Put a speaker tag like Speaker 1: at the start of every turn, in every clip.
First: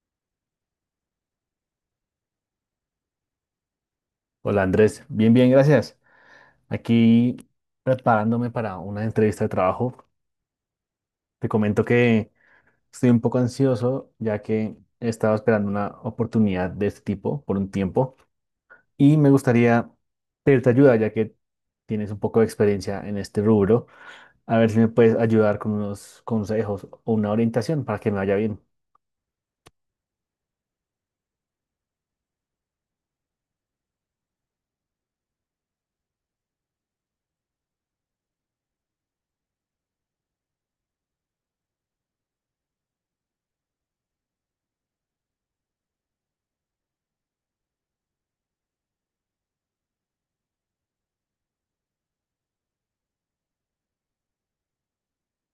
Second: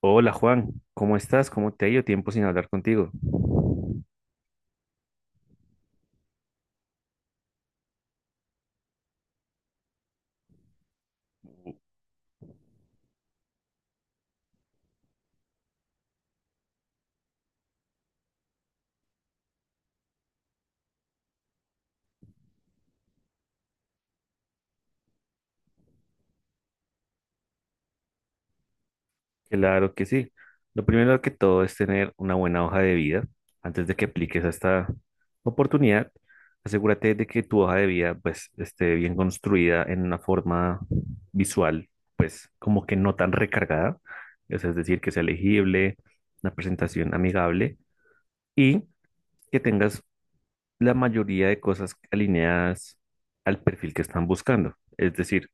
Speaker 1: Hola Juan, ¿cómo estás? ¿Cómo te ha ido? Tiempo sin hablar contigo.
Speaker 2: Hola Andrés, bien, bien, gracias. Aquí preparándome para una entrevista de trabajo. Te comento que estoy un poco ansioso ya que he estado esperando una oportunidad de este tipo por un tiempo y me gustaría pedirte ayuda ya que tienes un poco de experiencia en este rubro. A ver si me puedes ayudar con unos consejos o una orientación para que me vaya bien.
Speaker 1: Claro que sí. Lo primero que todo es tener una buena hoja de vida. Antes de que apliques a esta oportunidad, asegúrate de que tu hoja de vida pues esté bien construida en una forma visual, pues como que no tan recargada, o sea, es decir, que sea legible, una presentación amigable y que tengas la mayoría de cosas alineadas al perfil que están buscando. Es decir,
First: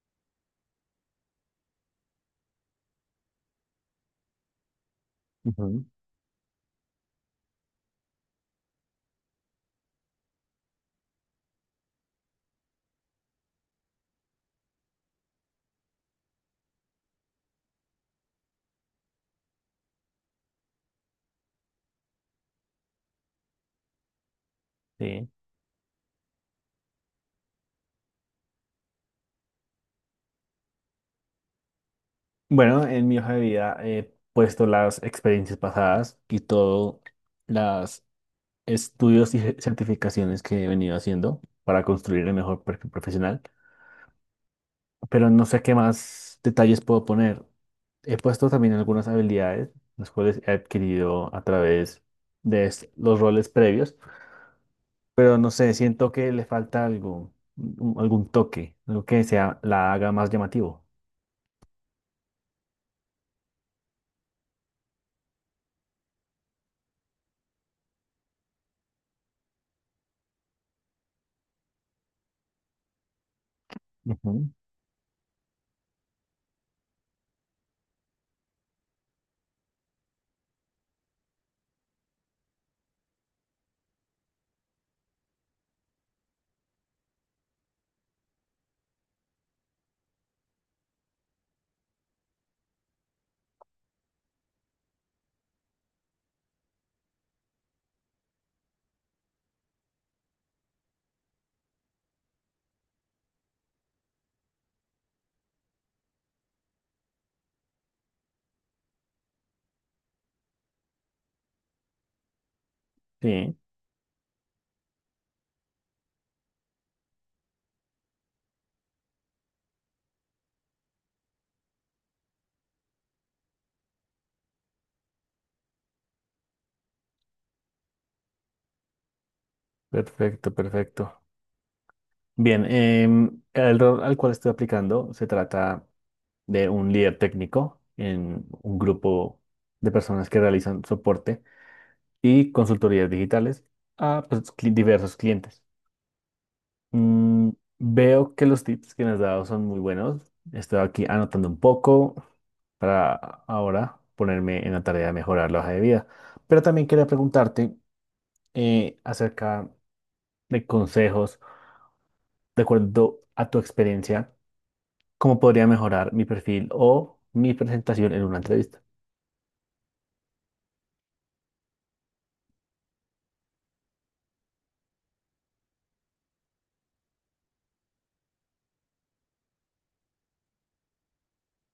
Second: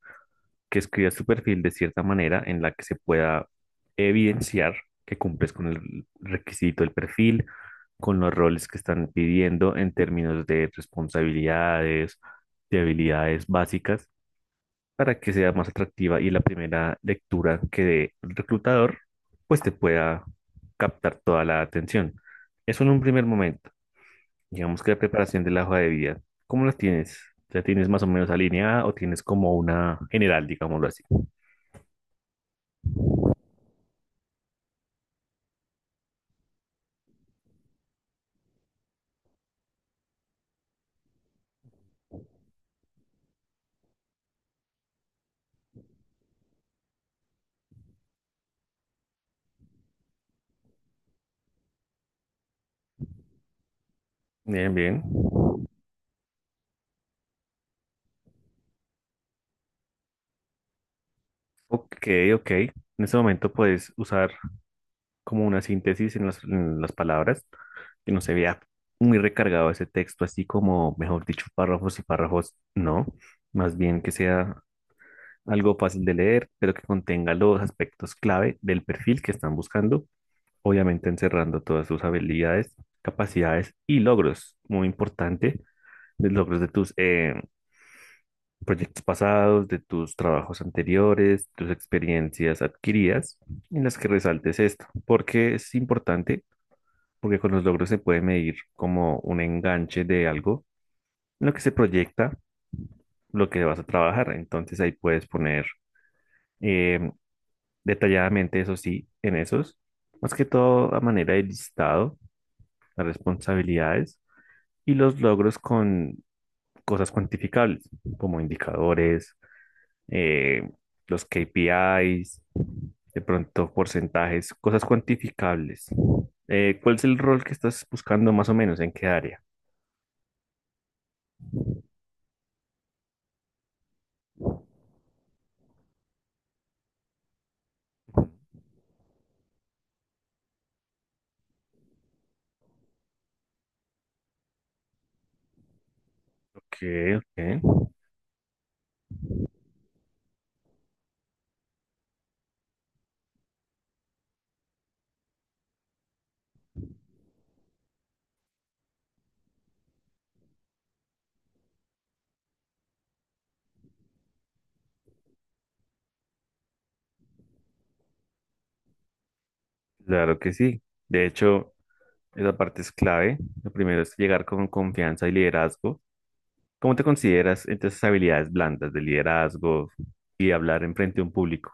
Speaker 1: que escribas tu perfil de cierta manera en la que se pueda evidenciar que cumples con
Speaker 2: Ujú.
Speaker 1: el requisito del perfil, con los roles que están pidiendo en términos de responsabilidades, de habilidades básicas, para que sea más atractiva y la primera lectura que dé el reclutador, pues te pueda captar toda la atención. Eso en un primer momento. Digamos que la
Speaker 2: Sí.
Speaker 1: preparación de la hoja de vida, ¿cómo la tienes? ¿Ya tienes más o menos alineada o tienes como una general, digámoslo así?
Speaker 2: Bueno, en mi hoja de vida he puesto las experiencias pasadas y todo las estudios y certificaciones que he venido haciendo para construir el mejor perfil profesional, pero no sé qué más detalles puedo poner. He puesto también algunas habilidades, las cuales he adquirido a través de los roles previos,
Speaker 1: Bien, bien.
Speaker 2: pero no sé, siento que le falta algo, algún toque, algo que sea, la haga más llamativo.
Speaker 1: Ok, ok. En este momento puedes usar como una síntesis en las palabras, que no se vea muy recargado ese texto, así como, mejor dicho, párrafos y párrafos, no. Más bien que
Speaker 2: Ujú.
Speaker 1: sea algo fácil de leer, pero que contenga los aspectos clave del perfil que están buscando, obviamente encerrando todas sus habilidades, capacidades y logros. Muy importante, los logros de tus, proyectos pasados, de tus trabajos anteriores, tus experiencias adquiridas, en las que resaltes esto, porque es importante, porque con los logros se puede medir como un enganche de algo, en lo que se proyecta, lo que vas a trabajar. Entonces ahí puedes poner eh, detalladamente, eso sí, en esos, más que todo a manera de listado, las
Speaker 2: Sí,
Speaker 1: responsabilidades y los logros con cosas cuantificables, como indicadores, eh, los KPIs de pronto porcentajes, cosas cuantificables. ¿cuál es el rol que estás buscando más o menos? ¿En qué área?
Speaker 2: perfecto, perfecto. Bien, el rol al cual estoy aplicando se trata de un líder técnico en un grupo de personas que realizan soporte y consultorías digitales a pues, diversos clientes.
Speaker 1: Ok,
Speaker 2: Mm,
Speaker 1: ok,
Speaker 2: veo que los tips que me has dado son muy buenos. Estoy aquí anotando un poco para ahora ponerme en la tarea de mejorar la hoja de vida. Pero también quería preguntarte acerca de consejos, de acuerdo a tu experiencia, cómo podría mejorar mi perfil o mi presentación en una entrevista.
Speaker 1: claro que sí. De hecho, esa parte es clave. Lo primero es llegar con confianza y liderazgo. ¿Cómo te consideras entre esas habilidades blandas de liderazgo y hablar en frente a un público?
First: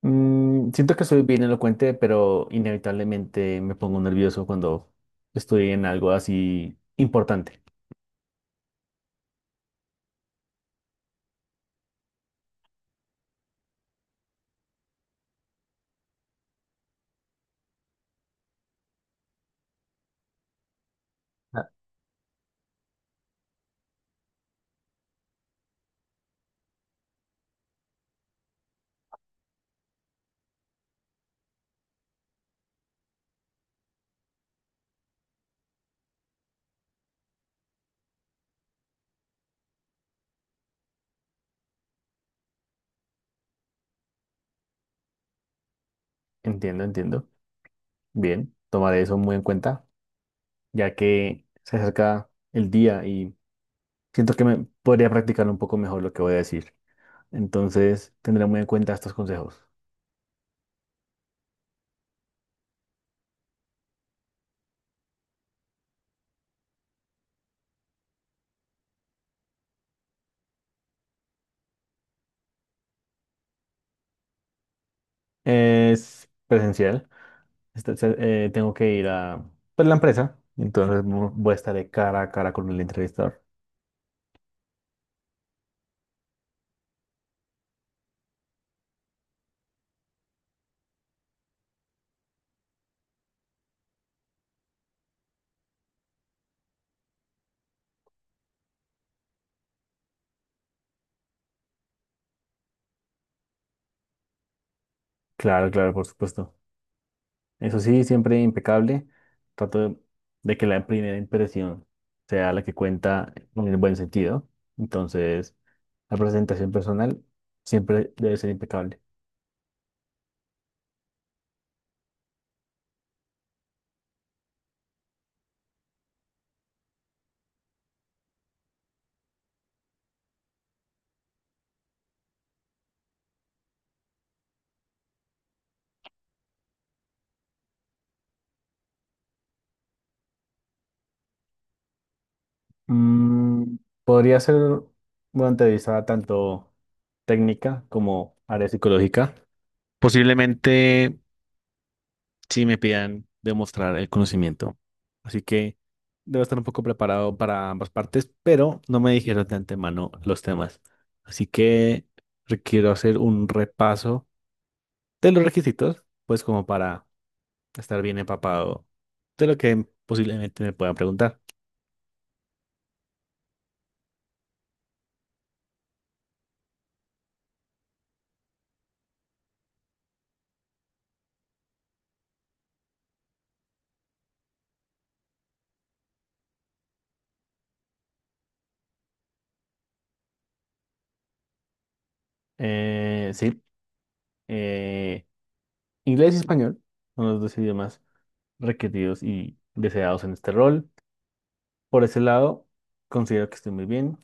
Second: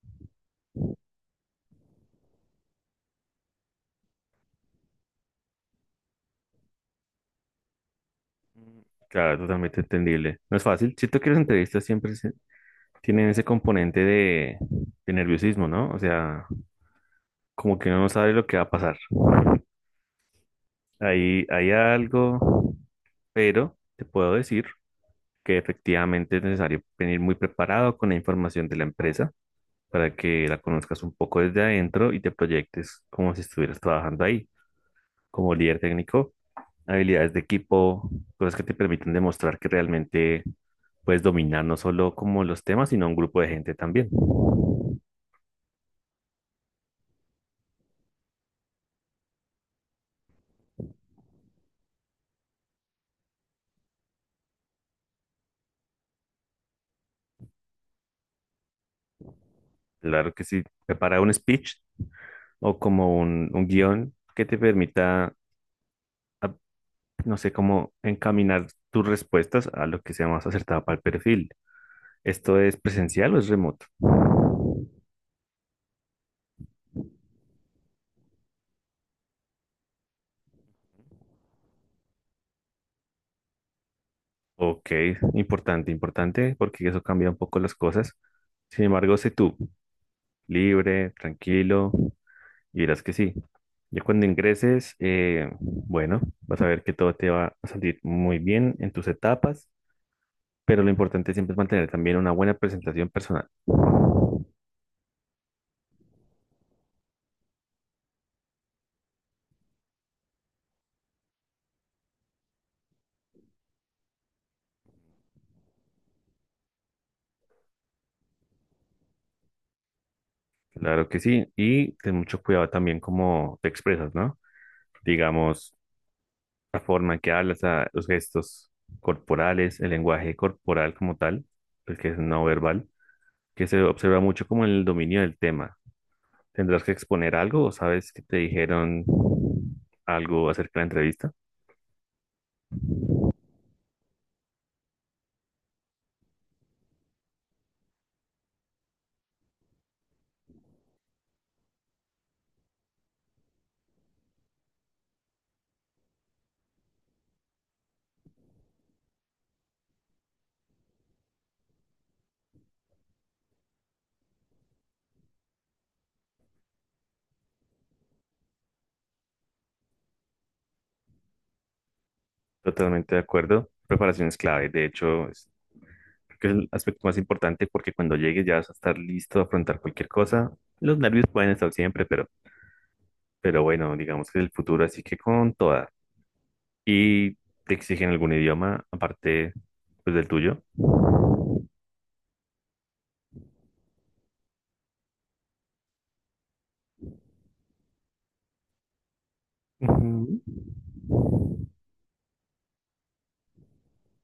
Speaker 2: Mm, siento que soy bien elocuente, pero inevitablemente me pongo nervioso cuando estoy en algo así importante.
Speaker 1: Mm. Claro, totalmente entendible. No es fácil. Si tú quieres entrevistas, siempre tienen ese componente de nerviosismo, ¿no? O sea, como que uno no sabe lo que va a pasar. Ahí
Speaker 2: Ah,
Speaker 1: hay algo, pero te puedo decir que efectivamente es necesario venir muy preparado con la información de la empresa para que la conozcas un poco desde adentro y te proyectes como si estuvieras trabajando ahí, como líder técnico, habilidades de equipo, cosas que te permiten demostrar que realmente puedes dominar no solo como los temas, sino un grupo de gente también.
Speaker 2: entiendo, entiendo. Bien, tomaré eso muy en cuenta, ya que se acerca el día y siento que me podría practicar un poco mejor lo que voy a decir. Entonces, tendré muy en cuenta estos consejos.
Speaker 1: Claro que sí, prepara un speech o como un guión que te permita, a- no sé, como encaminar tus respuestas a lo que sea más acertado para el perfil. ¿Esto es presencial o es remoto?
Speaker 2: Es presencial. esta- se- Tengo que ir a pues, la empresa, entonces voy a estar de cara a cara con el entrevistador.
Speaker 1: Ok, importante, importante, porque eso cambia un poco las cosas. Sin embargo, sé tú, libre, tranquilo, y verás que sí. Ya cuando ingreses, bueno, vas a ver que todo te va a salir muy bien en tus etapas. Pero lo importante siempre es mantener también una buena presentación personal.
Speaker 2: Claro, claro, por supuesto. Eso sí, siempre impecable. Trato de que la primera impresión sea la que cuenta en el buen sentido. Entonces, la presentación personal siempre debe ser impecable.
Speaker 1: Claro que sí. Y ten mucho cuidado también cómo te expresas, ¿no? Digamos, la forma en que hablas, los gestos corporales, el lenguaje corporal como tal, el que es no verbal, que se observa mucho como el dominio del tema. ¿Tendrás que exponer algo o sabes que te dijeron algo acerca de la entrevista?
Speaker 2: Mm, podría ser una entrevista tanto técnica como área psicológica. Posiblemente sí me pidan demostrar el conocimiento. Así que debo estar un poco preparado para ambas partes, pero no me dijeron de antemano los temas. Así que requiero hacer un repaso de los requisitos, pues como para estar bien empapado de lo que posiblemente me puedan preguntar.
Speaker 1: Totalmente de acuerdo. Preparación es clave. De hecho, es que es el aspecto más importante porque cuando llegues ya vas a estar listo a afrontar cualquier cosa. Los nervios pueden estar siempre, pero bueno, digamos que es el futuro, así que con toda. Y te exigen algún idioma aparte pues, del tuyo.
Speaker 2: Sí, eh, inglés y español son los dos idiomas requeridos y deseados en
Speaker 1: Ujú.
Speaker 2: este rol. Por ese lado, considero que estoy muy bien.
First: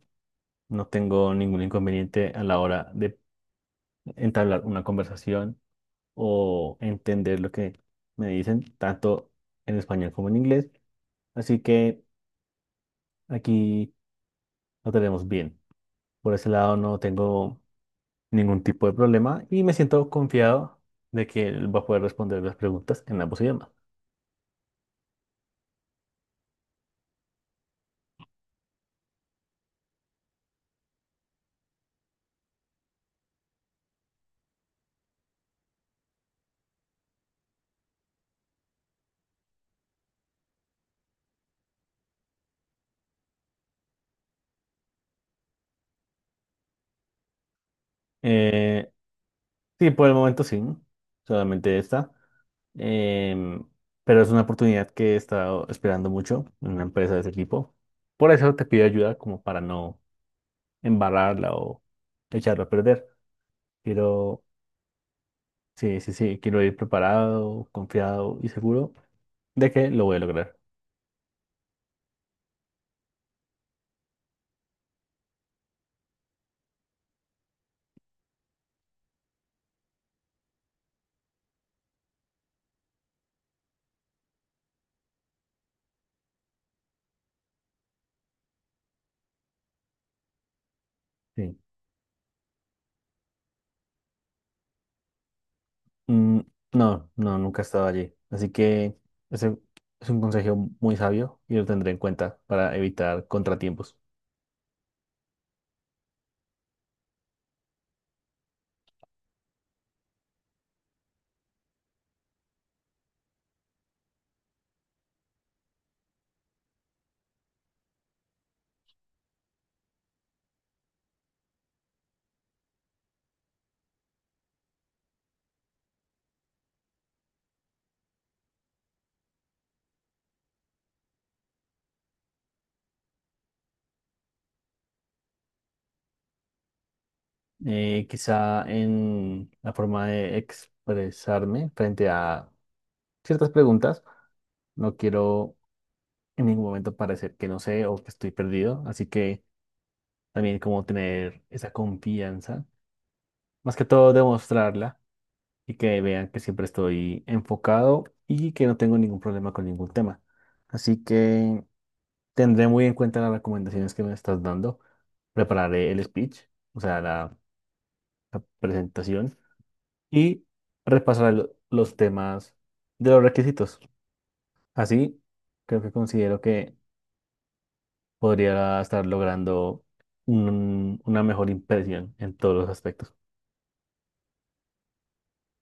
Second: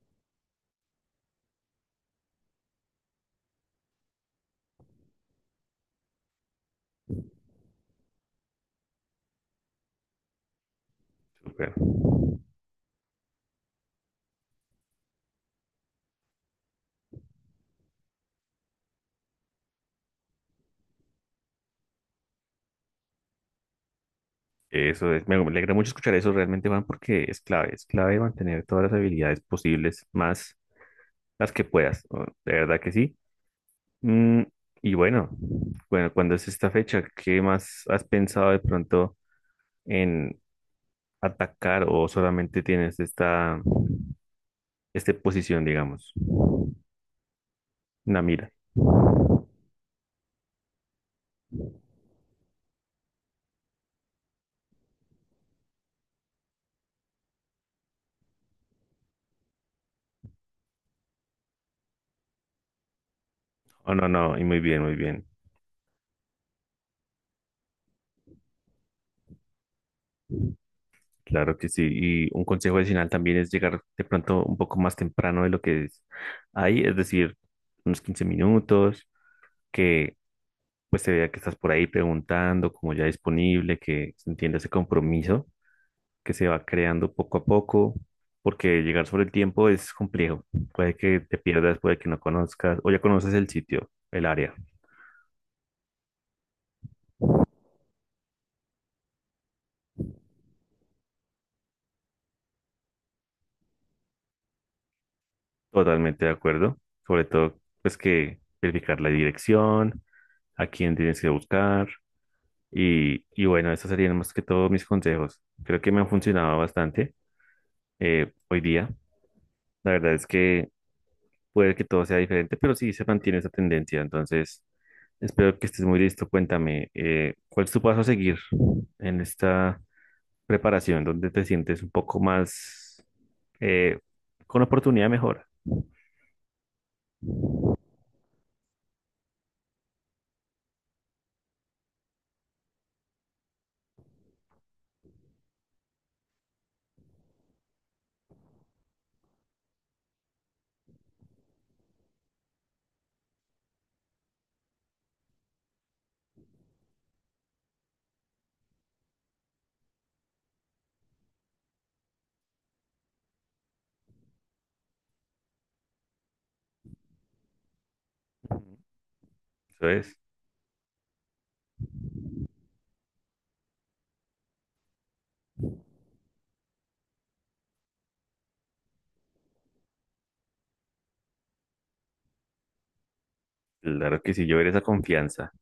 Speaker 2: No tengo ningún inconveniente a la hora de entablar una conversación o entender lo que me dicen, tanto en español como en inglés. Así
Speaker 1: Súper.
Speaker 2: que aquí lo tenemos bien. Por ese lado no tengo ningún tipo de problema y me siento confiado de que él va a poder responder las preguntas en ambos idiomas.
Speaker 1: Eso es, me alegra mucho escuchar eso realmente, Juan, porque es clave mantener todas las habilidades posibles, más las que puedas, ¿no? De verdad que sí. Mm, y bueno, bueno, ¿cuándo es esta fecha? ¿Qué más has pensado de pronto en, atacar o solamente tienes esta posición, digamos, una mira.
Speaker 2: Eh, Sí, por el momento sí, solamente esta. Em, pero es una oportunidad que he estado esperando mucho en una empresa de ese tipo. Por eso te pido ayuda como para no embarrarla o echarla a perder.
Speaker 1: Oh, no, no, y
Speaker 2: Quiero,
Speaker 1: muy bien, muy bien.
Speaker 2: sí, sí, sí, quiero ir preparado, confiado y seguro de que lo voy a lograr.
Speaker 1: Claro que sí. Y un consejo adicional también es llegar de pronto un poco más temprano de lo que es ahí, es decir, unos 15 minutos, que pues se vea que estás por ahí preguntando, como ya disponible, que se entienda ese compromiso que se va creando poco a poco, porque llegar sobre el tiempo es complejo. Puede que te
Speaker 2: Sí.
Speaker 1: pierdas, puede que no conozcas, o ya conoces el sitio, el área.
Speaker 2: Mm, no, no, nunca he estado allí. Así que ese es un consejo muy sabio y lo tendré en cuenta para evitar contratiempos.
Speaker 1: Totalmente de acuerdo. Sobre todo, pues que verificar la dirección, a quién tienes que buscar. Y, bueno, esos serían más que todo mis consejos. Creo que me han funcionado bastante hoy día. La verdad es que puede que todo sea diferente, pero sí se mantiene esa tendencia. Entonces, espero que estés muy listo. Cuéntame, ¿cuál es tu paso a seguir en esta preparación donde te sientes un poco más eh, con oportunidad de mejora?
Speaker 2: Quizá en la forma de expresarme frente a ciertas preguntas. No quiero en ningún momento parecer que no sé o que estoy perdido, así que también como tener esa confianza, más que todo demostrarla y que vean que siempre estoy enfocado y que no tengo ningún problema con ningún tema. Así que tendré muy en cuenta las recomendaciones que me estás dando. Prepararé el speech, o sea, la presentación
Speaker 1: Eso es.
Speaker 2: y repasará los temas de los requisitos. Así, creo que considero que podría estar logrando una mejor impresión en todos los aspectos.
Speaker 1: Claro que sí, yo ver esa confianza.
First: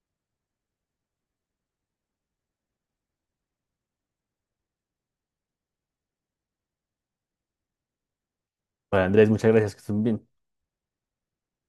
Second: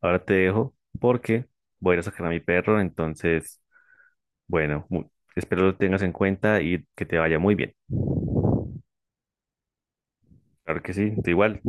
Speaker 1: Ahora te dejo porque voy a ir a sacar a mi perro, entonces, bueno, espero lo tengas en cuenta y que te vaya muy bien.
Speaker 2: Para Andrés, muchas gracias, que estén bien.
Speaker 1: Claro que sí, tú igual.